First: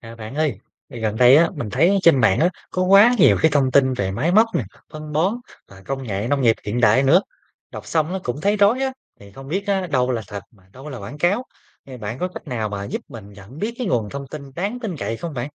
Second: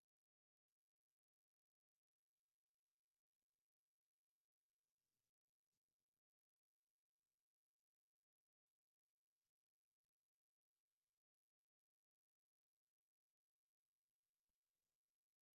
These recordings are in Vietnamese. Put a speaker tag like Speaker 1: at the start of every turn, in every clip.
Speaker 1: À, bạn ơi, gần đây á mình thấy trên mạng á có quá nhiều cái thông tin về máy móc nè, phân bón và công nghệ nông nghiệp hiện đại nữa. Đọc xong nó cũng thấy rối á, thì không biết á, đâu là thật mà đâu là quảng cáo. Thì bạn có cách nào mà giúp mình nhận biết cái nguồn thông tin đáng tin cậy không bạn?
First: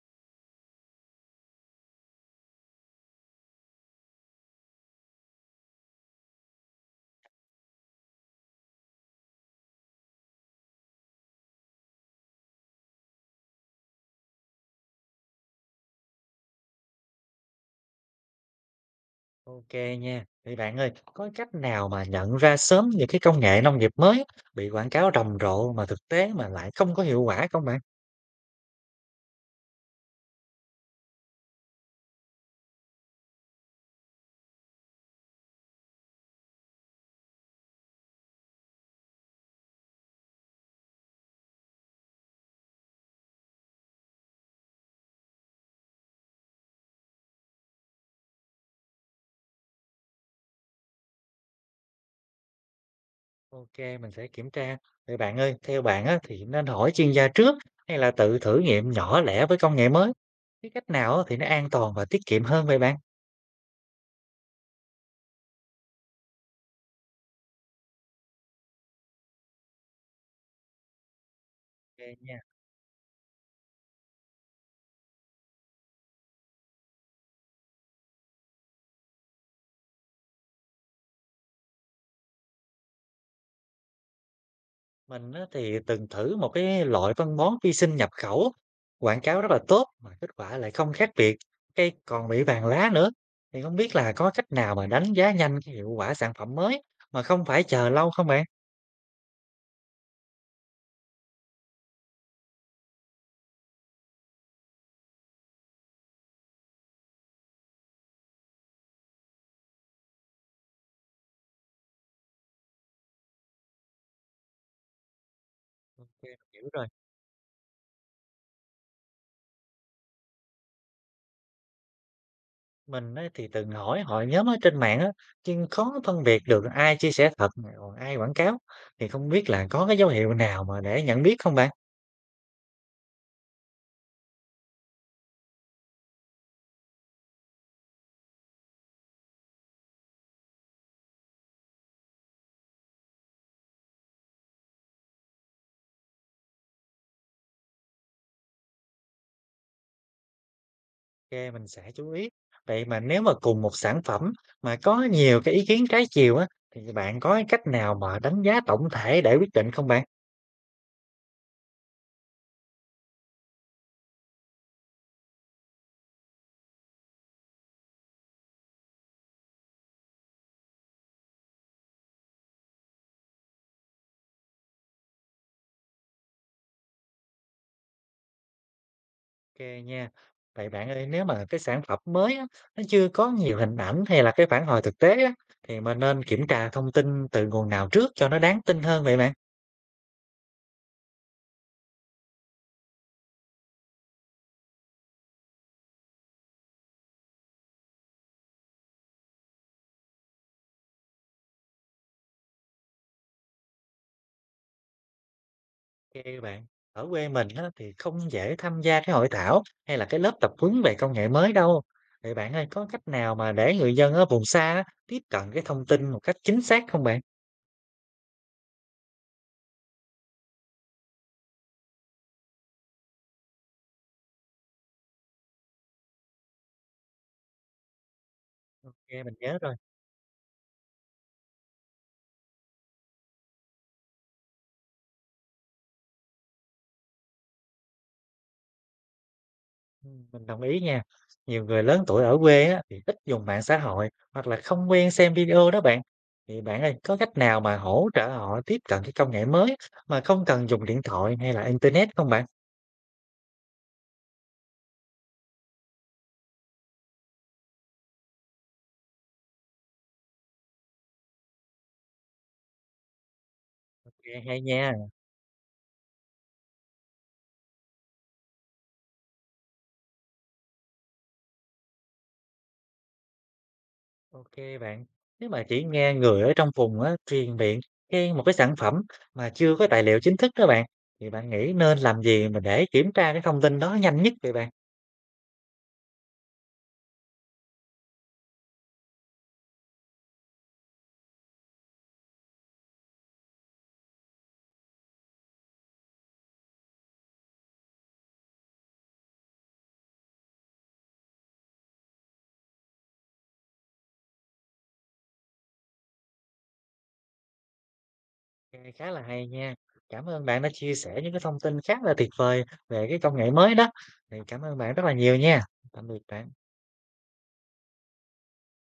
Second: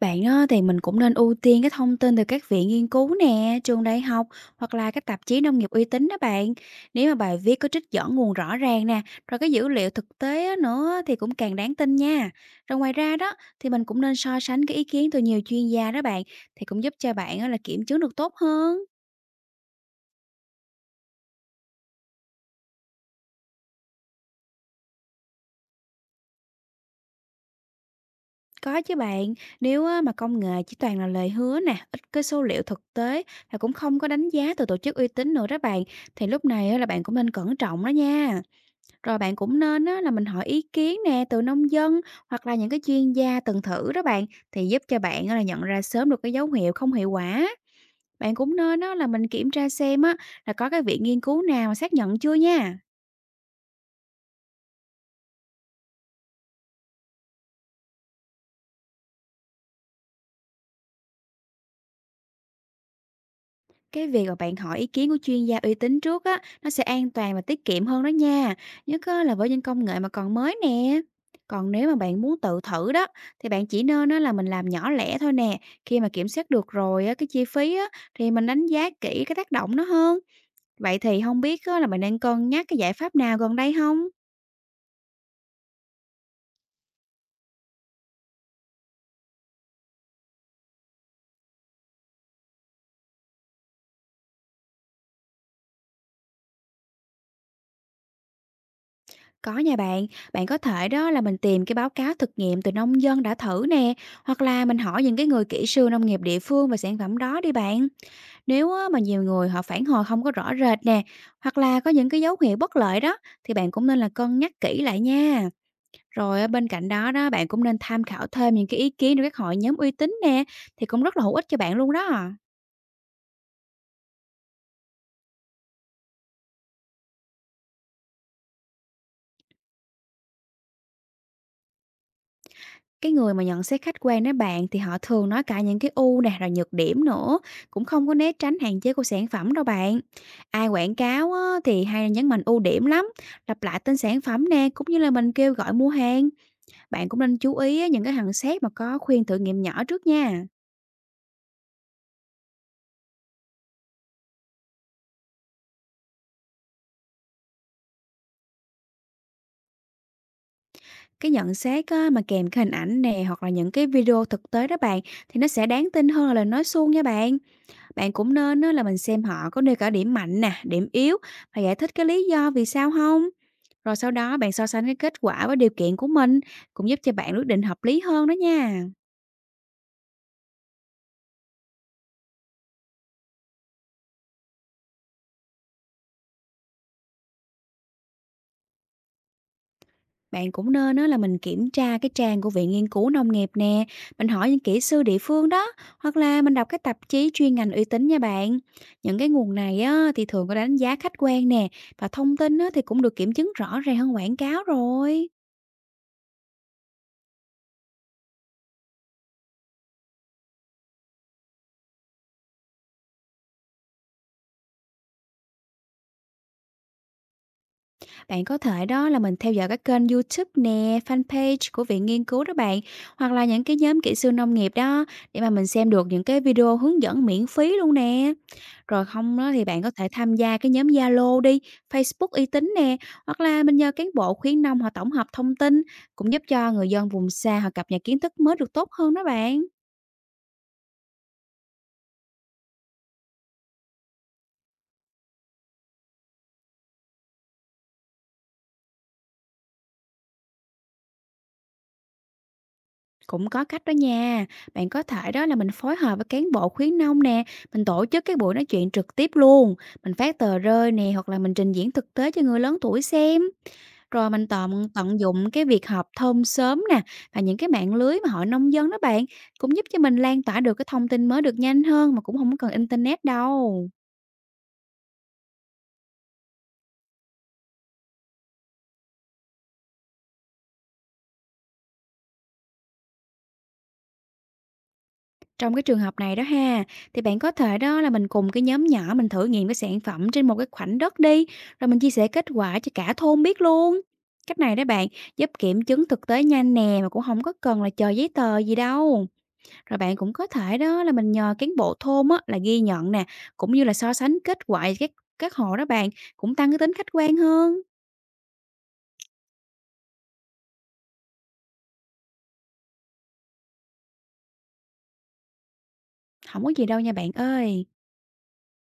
Speaker 2: Bạn á, thì mình cũng nên ưu tiên cái thông tin từ các viện nghiên cứu nè, trường đại học hoặc là các tạp chí nông nghiệp uy tín đó bạn. Nếu mà bài viết có trích dẫn nguồn rõ ràng nè, rồi cái dữ liệu thực tế á nữa thì cũng càng đáng tin nha. Rồi ngoài ra đó thì mình cũng nên so sánh cái ý kiến từ nhiều chuyên gia đó bạn, thì cũng giúp cho bạn á là kiểm chứng được tốt hơn.
Speaker 1: Ok nha. Thì bạn ơi, có cách nào mà nhận ra sớm những cái công nghệ nông nghiệp mới bị quảng cáo rầm rộ mà thực tế mà lại không có hiệu quả không bạn?
Speaker 2: Có chứ bạn, nếu á, mà công nghệ chỉ toàn là lời hứa nè, ít cái số liệu thực tế và cũng không có đánh giá từ tổ chức uy tín nữa đó bạn, thì lúc này á, là bạn cũng nên cẩn trọng đó nha. Rồi bạn cũng nên á, là mình hỏi ý kiến nè từ nông dân hoặc là những cái chuyên gia từng thử đó bạn, thì giúp cho bạn á, là nhận ra sớm được cái dấu hiệu không hiệu quả. Bạn cũng nên á, là mình kiểm tra xem á, là có cái viện nghiên cứu nào mà xác nhận chưa nha.
Speaker 1: OK, mình sẽ kiểm tra. Vậy bạn ơi, theo bạn á, thì nên hỏi chuyên gia trước hay là tự thử nghiệm nhỏ lẻ với công nghệ mới? Cái cách nào á, thì nó an toàn và tiết kiệm hơn vậy bạn?
Speaker 2: Cái việc mà bạn hỏi ý kiến của chuyên gia uy tín trước á, nó sẽ an toàn và tiết kiệm hơn đó nha. Nhất á, là với những công nghệ mà còn mới nè. Còn nếu mà
Speaker 1: OK
Speaker 2: bạn
Speaker 1: nha.
Speaker 2: muốn tự thử đó, thì bạn chỉ nên á, là mình làm nhỏ lẻ thôi nè. Khi mà kiểm soát được rồi á, cái chi phí á, thì mình đánh giá kỹ cái tác động nó hơn. Vậy thì không biết á, là bạn đang cân nhắc cái giải pháp nào gần đây không?
Speaker 1: Mình á, thì từng thử một cái loại phân bón vi sinh nhập khẩu, quảng cáo rất là tốt mà kết quả lại không khác biệt, cây còn bị vàng lá nữa. Thì không biết là có cách nào mà đánh giá nhanh cái hiệu quả sản phẩm mới mà không phải chờ lâu không bạn?
Speaker 2: Có nha bạn, bạn có thể đó là mình tìm cái báo cáo thực nghiệm từ nông dân đã thử nè, hoặc là mình hỏi những cái người kỹ sư nông nghiệp địa phương về sản phẩm đó đi bạn. Nếu á, mà nhiều người họ phản hồi không có rõ rệt nè, hoặc là có những cái dấu hiệu bất lợi đó, thì bạn cũng nên là cân nhắc kỹ lại nha.
Speaker 1: OK,
Speaker 2: Rồi á,
Speaker 1: mình hiểu
Speaker 2: bên
Speaker 1: rồi.
Speaker 2: cạnh đó đó, bạn cũng nên tham khảo thêm những cái ý kiến từ các hội nhóm uy tín nè, thì cũng rất là hữu ích cho bạn luôn đó.
Speaker 1: Mình ấy thì từng hỏi hội nhóm ở trên mạng á, nhưng khó phân biệt được ai chia sẻ thật mà còn ai quảng cáo. Thì không biết là có cái dấu hiệu nào mà để nhận biết không bạn?
Speaker 2: Cái người mà nhận xét khách quan đến bạn thì họ thường nói cả những cái ưu nè, rồi nhược điểm nữa, cũng không có né tránh hạn chế của sản phẩm đâu bạn. Ai quảng cáo á, thì hay nhấn mạnh ưu điểm lắm, lặp lại tên sản phẩm nè, cũng như là mình kêu gọi mua hàng. Bạn cũng nên chú ý á, những cái nhận xét mà có khuyên thử nghiệm nhỏ trước nha.
Speaker 1: Ok, mình sẽ chú ý. Vậy mà nếu mà cùng một sản phẩm mà có nhiều cái ý kiến trái chiều á, thì bạn có cái cách nào mà đánh giá tổng thể để quyết định không bạn?
Speaker 2: Cái nhận xét á, mà kèm cái hình ảnh nè hoặc là những cái video thực tế đó bạn, thì nó sẽ đáng tin hơn là lời nói suông nha bạn. Bạn cũng nên á, là mình xem họ có nêu cả điểm mạnh nè, điểm yếu và giải thích cái lý do vì sao không. Rồi sau đó bạn so sánh cái kết quả với điều kiện của mình cũng giúp cho bạn quyết định hợp lý hơn đó nha.
Speaker 1: Ok nha. Vậy bạn ơi, nếu mà cái sản phẩm mới á, nó chưa có nhiều hình ảnh hay là cái phản hồi thực tế á, thì mình nên kiểm tra thông tin từ nguồn nào trước cho nó đáng tin hơn vậy bạn?
Speaker 2: Bạn cũng nên á, là mình kiểm tra cái trang của Viện Nghiên cứu Nông nghiệp nè, mình hỏi những kỹ sư địa phương đó, hoặc là mình đọc cái tạp chí chuyên ngành uy tín nha bạn. Những cái nguồn này á, thì thường có đánh giá khách quan nè, và thông tin á, thì cũng được kiểm chứng rõ ràng hơn quảng cáo rồi.
Speaker 1: Kê bạn, ở quê mình á, thì không dễ tham gia cái hội thảo hay là cái lớp tập huấn về công nghệ mới đâu. Vậy bạn ơi, có cách nào mà để người dân ở vùng xa á, tiếp cận cái thông tin một cách chính xác không bạn?
Speaker 2: Bạn có thể đó là mình theo dõi các kênh YouTube nè, fanpage của Viện Nghiên cứu đó bạn, hoặc là những cái nhóm kỹ sư nông nghiệp đó, để mà mình xem được những cái video hướng dẫn miễn phí luôn nè.
Speaker 1: Ok,
Speaker 2: Rồi
Speaker 1: mình
Speaker 2: không đó
Speaker 1: nhớ
Speaker 2: thì
Speaker 1: rồi.
Speaker 2: bạn có thể tham gia cái nhóm Zalo đi, Facebook uy tín nè, hoặc là mình nhờ cán bộ khuyến nông họ tổng hợp thông tin, cũng giúp cho người dân vùng xa họ cập nhật kiến thức mới được tốt hơn đó bạn.
Speaker 1: Ừ, mình đồng ý nha. Nhiều người lớn tuổi ở quê á, thì ít dùng mạng xã hội hoặc là không quen xem video đó bạn. Thì bạn ơi, có cách nào mà hỗ trợ họ tiếp cận cái công nghệ mới mà không cần dùng điện thoại hay là internet không bạn?
Speaker 2: Cũng có cách đó nha, bạn có thể đó là mình phối hợp với cán bộ khuyến nông nè, mình tổ chức cái buổi nói chuyện trực tiếp luôn, mình phát tờ rơi nè, hoặc là mình trình diễn thực tế cho người lớn tuổi xem.
Speaker 1: Ok,
Speaker 2: Rồi mình
Speaker 1: hay
Speaker 2: tận
Speaker 1: nha.
Speaker 2: tận dụng cái việc họp thôn sớm nè, và những cái mạng lưới mà hội nông dân đó bạn, cũng giúp cho mình lan tỏa được cái thông tin mới được nhanh hơn mà cũng không cần internet đâu.
Speaker 1: OK bạn. Nếu mà chỉ nghe người ở trong vùng á, truyền miệng khen một cái sản phẩm mà chưa có tài liệu chính thức đó bạn, thì bạn nghĩ nên làm gì mà để kiểm tra cái thông tin đó nhanh nhất vậy bạn?
Speaker 2: Trong cái trường hợp này đó ha, thì bạn có thể đó là mình cùng cái nhóm nhỏ mình thử nghiệm cái sản phẩm trên một cái khoảnh đất đi, rồi mình chia sẻ kết quả cho cả thôn biết luôn. Cách này đó bạn, giúp kiểm chứng thực tế nhanh nè, mà cũng không có cần là chờ giấy tờ gì đâu. Rồi bạn cũng có thể đó là mình nhờ cán bộ thôn á, là ghi nhận nè, cũng như là so sánh kết quả các hộ đó bạn, cũng tăng cái tính khách quan hơn.
Speaker 1: Nghe khá là hay nha. Cảm ơn bạn đã chia sẻ những cái thông tin khá là tuyệt vời về cái công nghệ mới đó. Thì cảm ơn bạn rất là nhiều nha. Tạm biệt bạn.
Speaker 2: Không có gì đâu nha bạn ơi.